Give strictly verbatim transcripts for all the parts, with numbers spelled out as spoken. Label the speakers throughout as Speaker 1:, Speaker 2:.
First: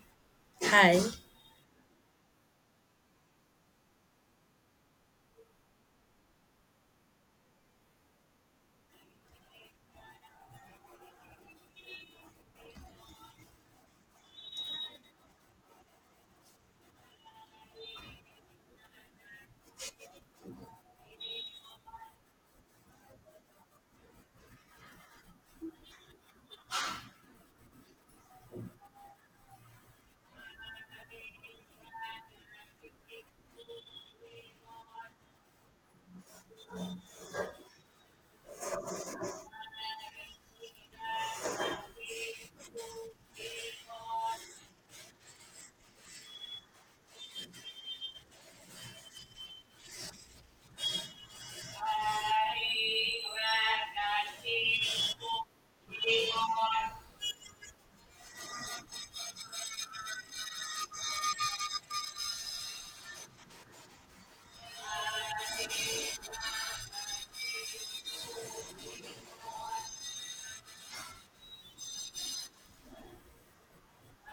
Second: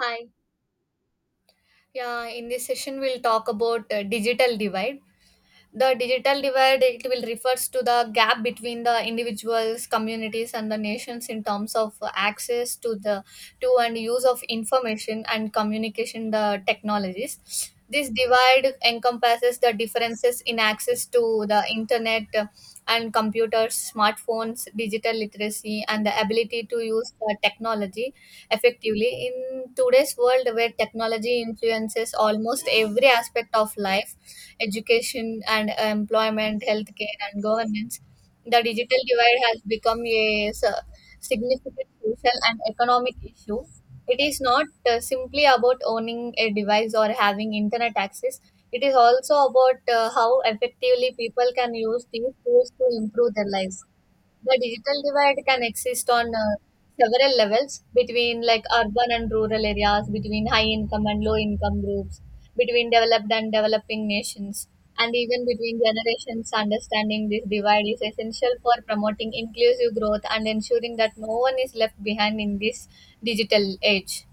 Speaker 1: Hi.
Speaker 2: Hi.
Speaker 1: Yeah, in this session, we'll talk about uh, digital divide. The digital divide it will refers to the gap between the individuals, communities, and the nations in terms of access to the to and use of information and communication the technologies. This divide encompasses the differences in access to the internet, uh, and computers, smartphones, digital literacy, and the ability to use the technology effectively. In today's world, where technology influences almost every aspect of life, education and employment, healthcare, and governance, the digital divide has become a s- significant social and economic issue. It is not uh, simply about owning a device or having internet access. It is also about uh, how effectively people can use these tools to improve their lives. The digital divide can exist on uh, several levels, between like urban and rural areas, between high income and low income groups, between developed and developing nations, and even between generations. Understanding this divide is essential for promoting inclusive growth and ensuring that no one is left behind in this digital age.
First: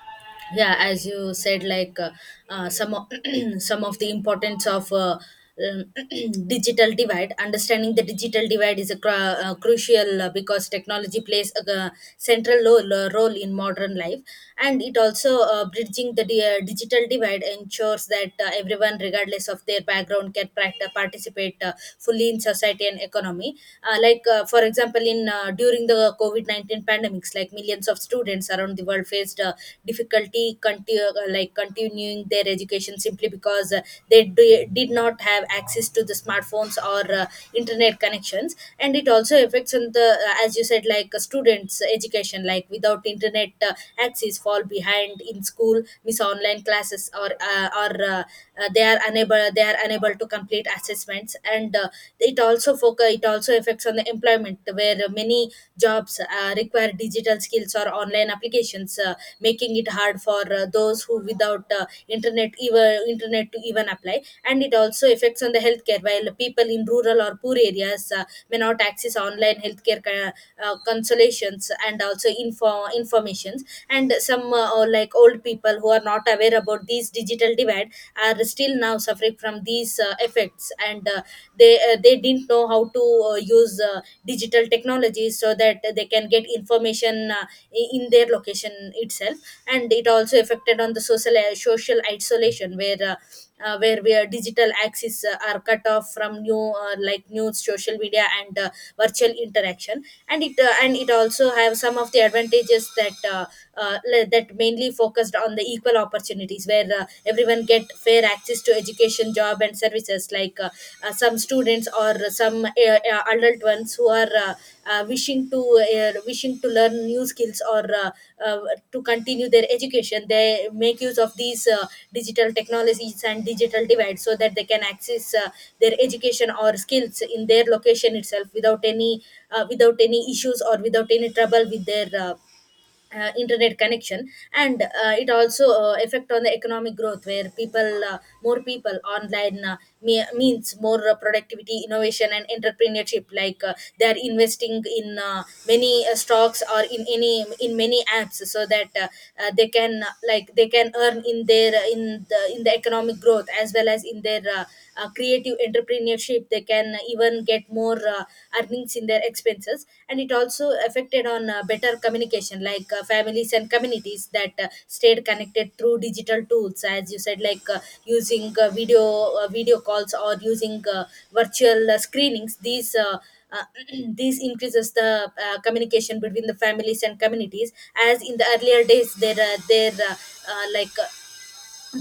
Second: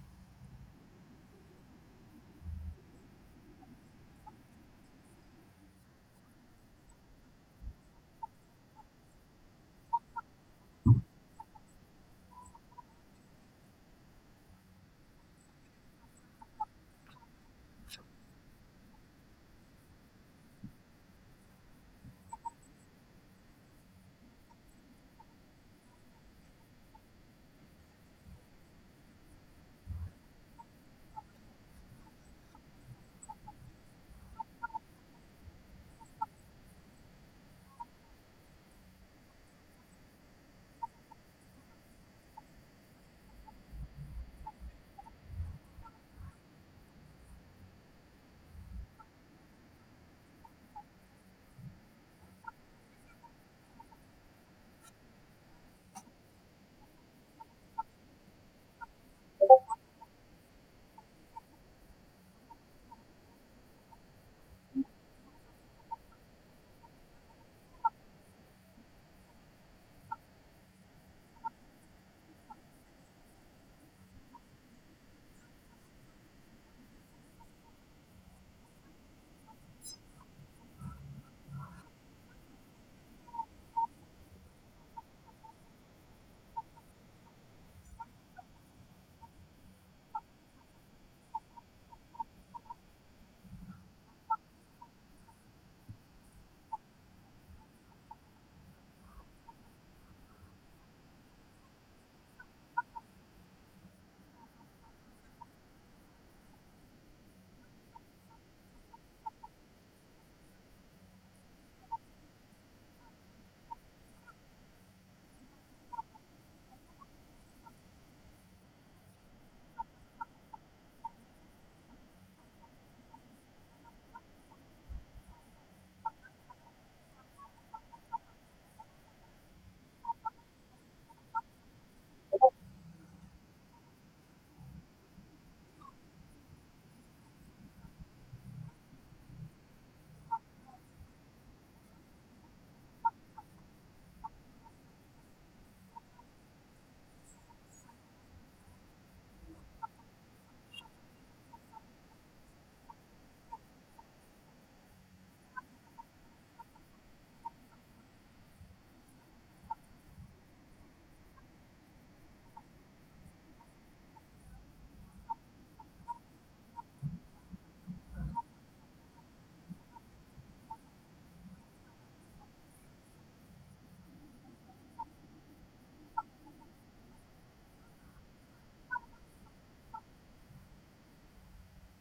Speaker 2: Yeah, as you said, like, uh, uh, some of, some of the importance of uh, um, digital divide. Understanding the digital divide is a cru- uh, crucial, uh, because technology plays a uh, central role, role in modern life, and it also, uh, bridging the di- uh, digital divide ensures that uh, everyone, regardless of their background, can pract- participate uh, fully in society and economy. uh, like uh, for example, in uh, during the covid nineteen pandemics, like millions of students around the world faced uh, difficulty, conti- uh, like continuing their education simply because uh, they d- did not have access to the smartphones or uh, internet connections. And it also affects on the, uh, as you said, like, uh, students education, like without internet uh, access, fall behind in school, miss online classes classes or uh, or uh, uh, they are unable they are unable to complete assessments. And uh, it also focus it also affects on the employment, where many jobs uh, require digital skills or online applications, uh, making it hard for uh, those who without uh, internet, even internet, to even apply. And it also affects on the healthcare, while people in rural or poor areas uh, may not access online healthcare, their uh, uh, consolations and also info informations. And some, uh, or like old people who are not aware about these digital divide are still now suffering from these uh, effects. And uh, they uh, they didn't know how to uh, use uh, digital technology so that they can get information uh, i- in their location itself. And it also affected on the social, uh, social isolation, where uh, uh, where we are digital axis uh, are cut off from new, uh, like news, social media, and uh, virtual interaction. And it uh, and it also have some of the advantages that uh, uh, le- that mainly focused on the equal opportunities, where uh, everyone get fair access to education, job, and services, like, uh, uh, some students or some, uh, uh, adult ones who are, uh, uh, wishing to uh, wishing to learn new skills, or uh, uh, to continue their education. They make use of these uh, digital technologies and digital divides, so that they can access uh, their education or skills in their location itself, without any, uh, without any issues, or without any trouble with their, uh, uh, internet connection. And uh, it also uh, affect on the economic growth, where people, uh, more people online, uh, me- means more uh, productivity, innovation, and entrepreneurship, like uh, they are investing in uh, many uh, stocks, or in any in many apps, so that uh, uh, they can uh, like they can earn in their, uh, in the in the economic growth, as well as in their, uh, uh, creative entrepreneurship. They can even get more uh, earnings in their expenses. And it also affected on uh, better communication, like uh, families and communities that uh, stayed connected through digital tools, as you said, like, uh, using uh, video uh, video calls, or using uh, virtual uh, screenings. These uh, uh, this increases the uh, communication between the families and communities. As in the earlier days, there uh, there uh, uh, like uh,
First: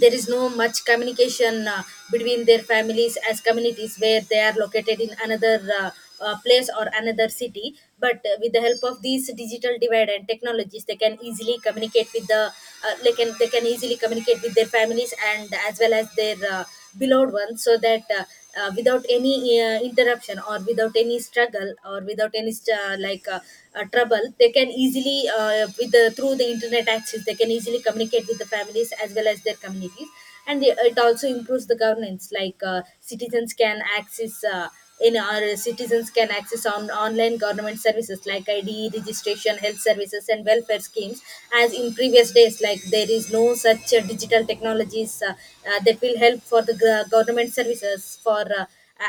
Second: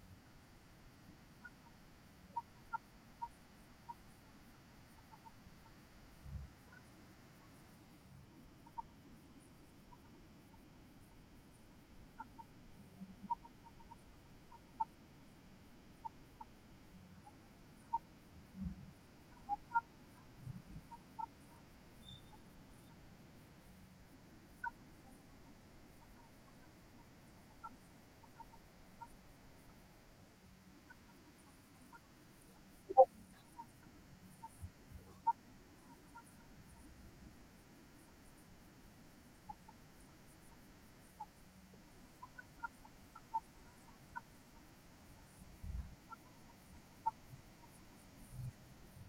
Speaker 2: there is no much communication uh, between their families as communities, where they are located in another, uh, uh, place or another city. But uh, with the help of these digital divide and technologies, they can easily communicate with the uh, they can they can easily communicate with their families and as well as their uh, beloved ones. So that, uh, uh, without any uh, interruption, or without any struggle, or without any st- uh, like uh, uh, trouble, they can easily, uh, with the through the internet access, they can easily communicate with the families as well as their communities. And it it also improves the governance, like uh, citizens can access uh, in our citizens can access on online government services like ID registration, health services, and welfare schemes. As in previous days, like there is no such uh, digital technologies, uh, uh, that will help for the gov- government services for, uh,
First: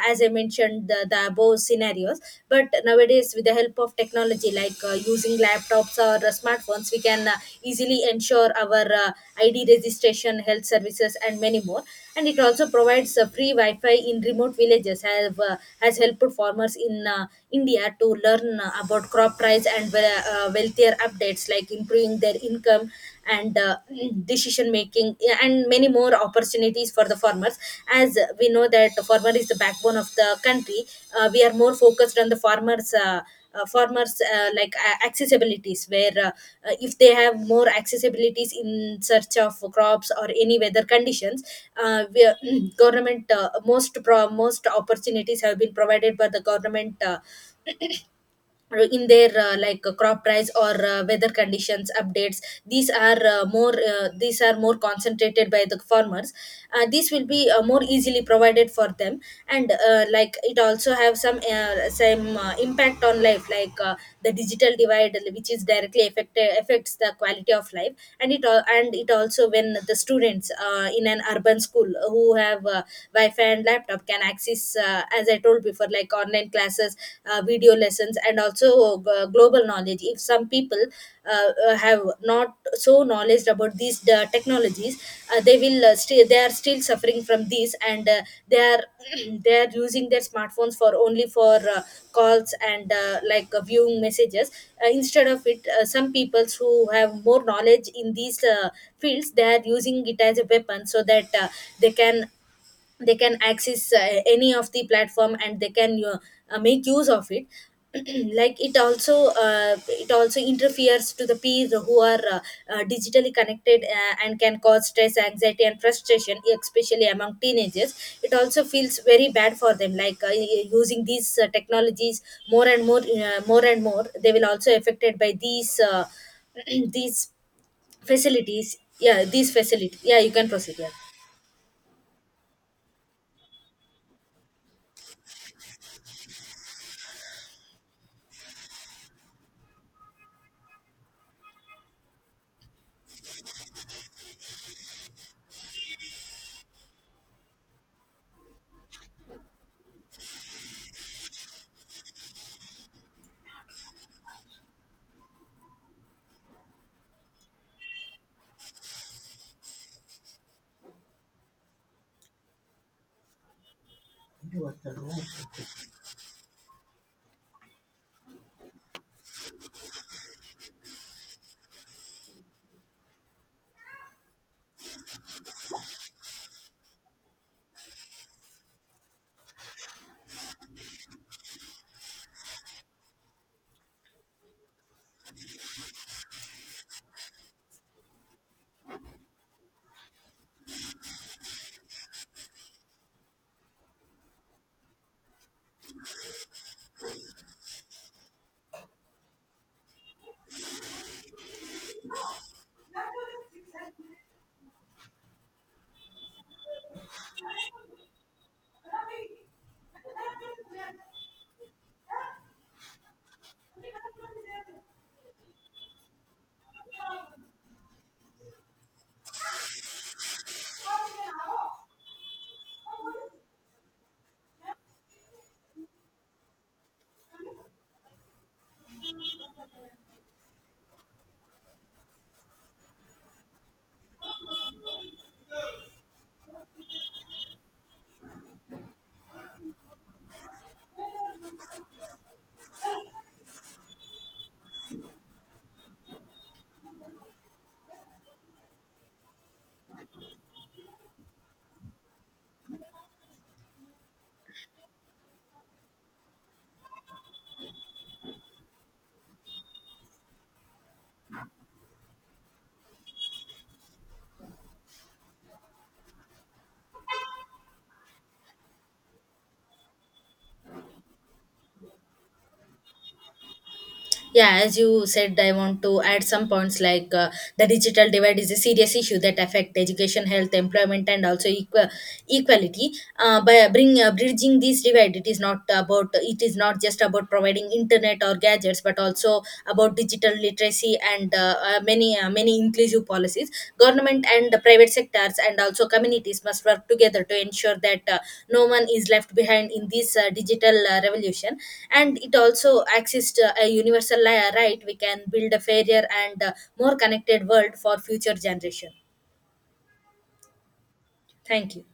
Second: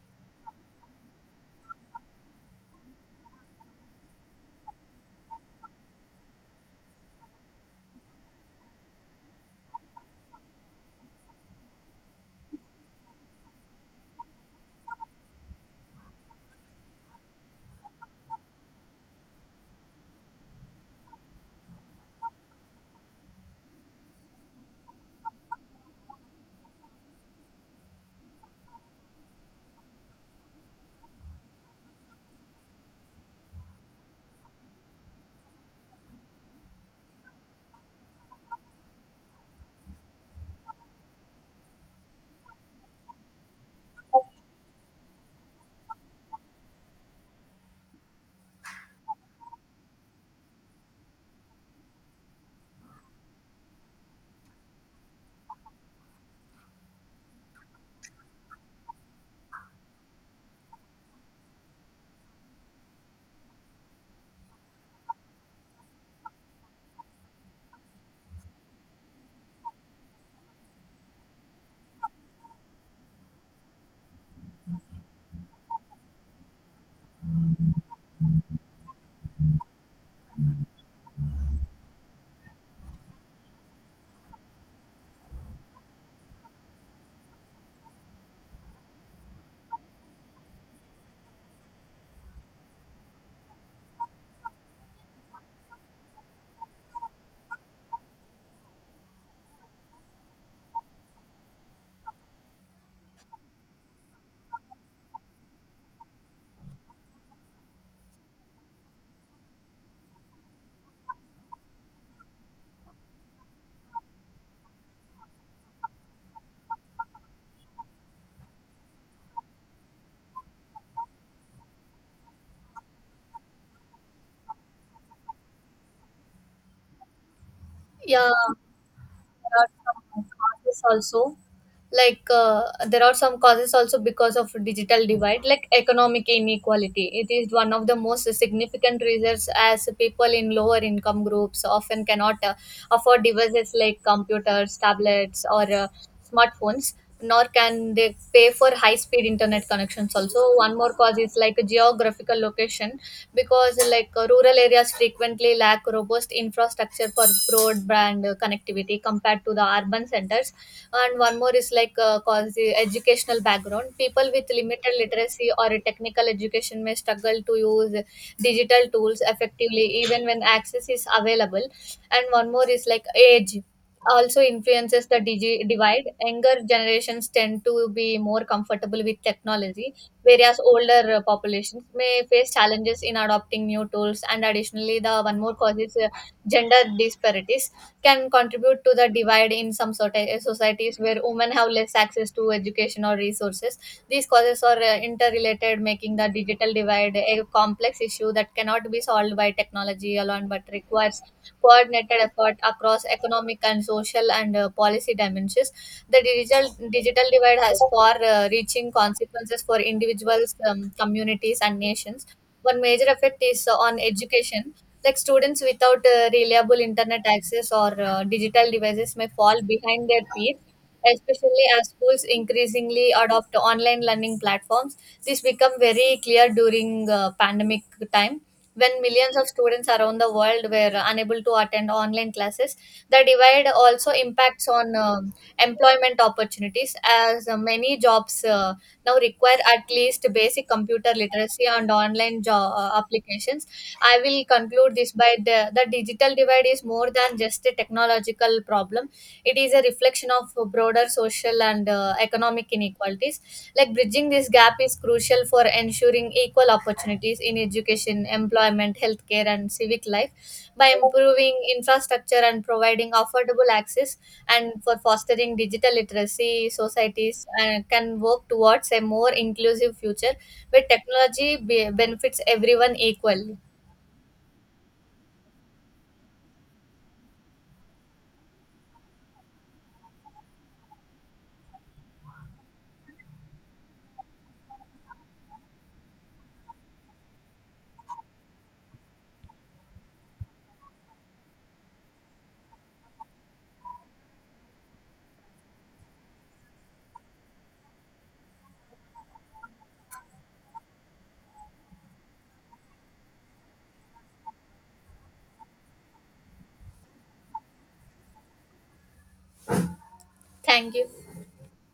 Speaker 2: as I mentioned, the, the above scenarios. But nowadays, with the help of technology, like uh, using laptops or uh, smartphones, we can uh, easily ensure our uh, I D registration, health services, and many more. And it also provides uh, free Wi-Fi in remote villages. Have uh, has helped farmers in uh, India to learn uh, about crop price and wel- uh, wealthier updates, like improving their income, and uh, decision making, yeah, and many more opportunities for the farmers. As we know that the farmer is the backbone of the country, uh, we are more focused on the farmers. Uh, uh, farmers uh, like uh, accessibilities, where uh, uh, if they have more accessibilities in search of crops or any weather conditions, uh, we, government, uh, most pro- most opportunities have been provided by the government uh, uh, in their, uh, like uh, crop price or uh, weather conditions updates. These are uh, more uh, these are more concentrated by the farmers, uh, these will be uh, more easily provided for them. And uh, like it also have some, uh, some, uh, impact on life, like uh, the digital divide which is directly affected affects the quality of life. And it al- and it also, when the students uh, in an urban school who have uh, wi-fi and laptop can access uh, as I told told before, like online classes, uh, video lessons, and also uh, global knowledge. If some people, uh, uh, have not so knowledge about these uh, technologies, uh, they will uh, still they are still suffering from these. And uh, they are, they are using their smartphones for only for uh, calls, and uh, like uh, viewing messages. Uh, instead of it, uh, some peoples who have more knowledge in these uh, fields, they are using it as a weapon, so that uh, they can they can access uh, any of the platform, and they can uh, uh, make use of it. Like it also uh, it also interferes to the peers who are uh, uh, digitally connected, uh, and can cause stress, anxiety, and frustration, especially among teenagers. It also feels very bad for them, like uh, y- using these uh, technologies. More and more uh, more and more they will also affected by these uh, these
Speaker 1: Yeah,
Speaker 2: facilities. Yeah, these
Speaker 1: there
Speaker 2: facilities,
Speaker 1: are
Speaker 2: yeah,
Speaker 1: some
Speaker 2: you can proceed,
Speaker 1: causes
Speaker 2: yeah.
Speaker 1: also, like uh, there are some causes also because of digital divide. Like economic inequality, it is one of the most significant reasons, as people in lower income groups often cannot uh, afford devices like computers, tablets, or uh, smartphones, nor can they pay for high speed internet connections. Also, one more cause is like geographical location, because like uh, rural areas frequently lack robust infrastructure for broadband uh, connectivity compared to the urban centers. And one more is like uh, cause the educational background. People with limited literacy or a technical education may struggle to use digital tools effectively even when access is available. And one more is like age also influences the digi- divide. Younger generations tend to be more comfortable with technology, whereas older uh, populations may face challenges in adopting new tools. And additionally, the one more cause is uh, gender disparities can contribute to the divide in some sort societies where women have less access to education or resources. These causes are uh, interrelated, making the digital divide a complex issue that cannot be solved by technology alone, but requires coordinated effort across economic and social and uh, policy dimensions. The digital digital divide has far-reaching consequences for individuals, um, communities, and nations. One major effect is uh, on education. Like students without uh, reliable internet access or uh, digital devices may fall behind their peers, especially as schools increasingly adopt online learning platforms. This became very clear during uh, pandemic time, when millions of students around the world were unable to attend online classes. The divide also impacts on um, employment opportunities, as uh, many jobs uh, now require at least basic computer literacy and online job uh, applications. I will conclude this by the, the digital divide is more than just a technological problem. It is a reflection of broader social and uh, economic inequalities. Like bridging this gap is crucial for ensuring equal opportunities in education, employment, healthcare, and civic life, by improving infrastructure and providing affordable access and for fostering digital literacy. Societies uh, can work towards a more inclusive future where technology be- benefits everyone equally.
Speaker 2: Yeah, as you said, I want to add some points, like uh, the digital divide is a serious issue that affect education, health, employment, and also equal equality. Uh, by bring uh, bridging this divide, it is not about it is not just about providing internet or gadgets, but also about digital literacy and uh, uh, many uh, many inclusive policies, government and the private sectors and also communities must work together to ensure that uh, no one is left behind in this uh, digital uh, revolution. And it also access to a universal li- right, we can build a fairer and uh, more connected world for future generation.
Speaker 1: Thank you.
Speaker 2: Thank you.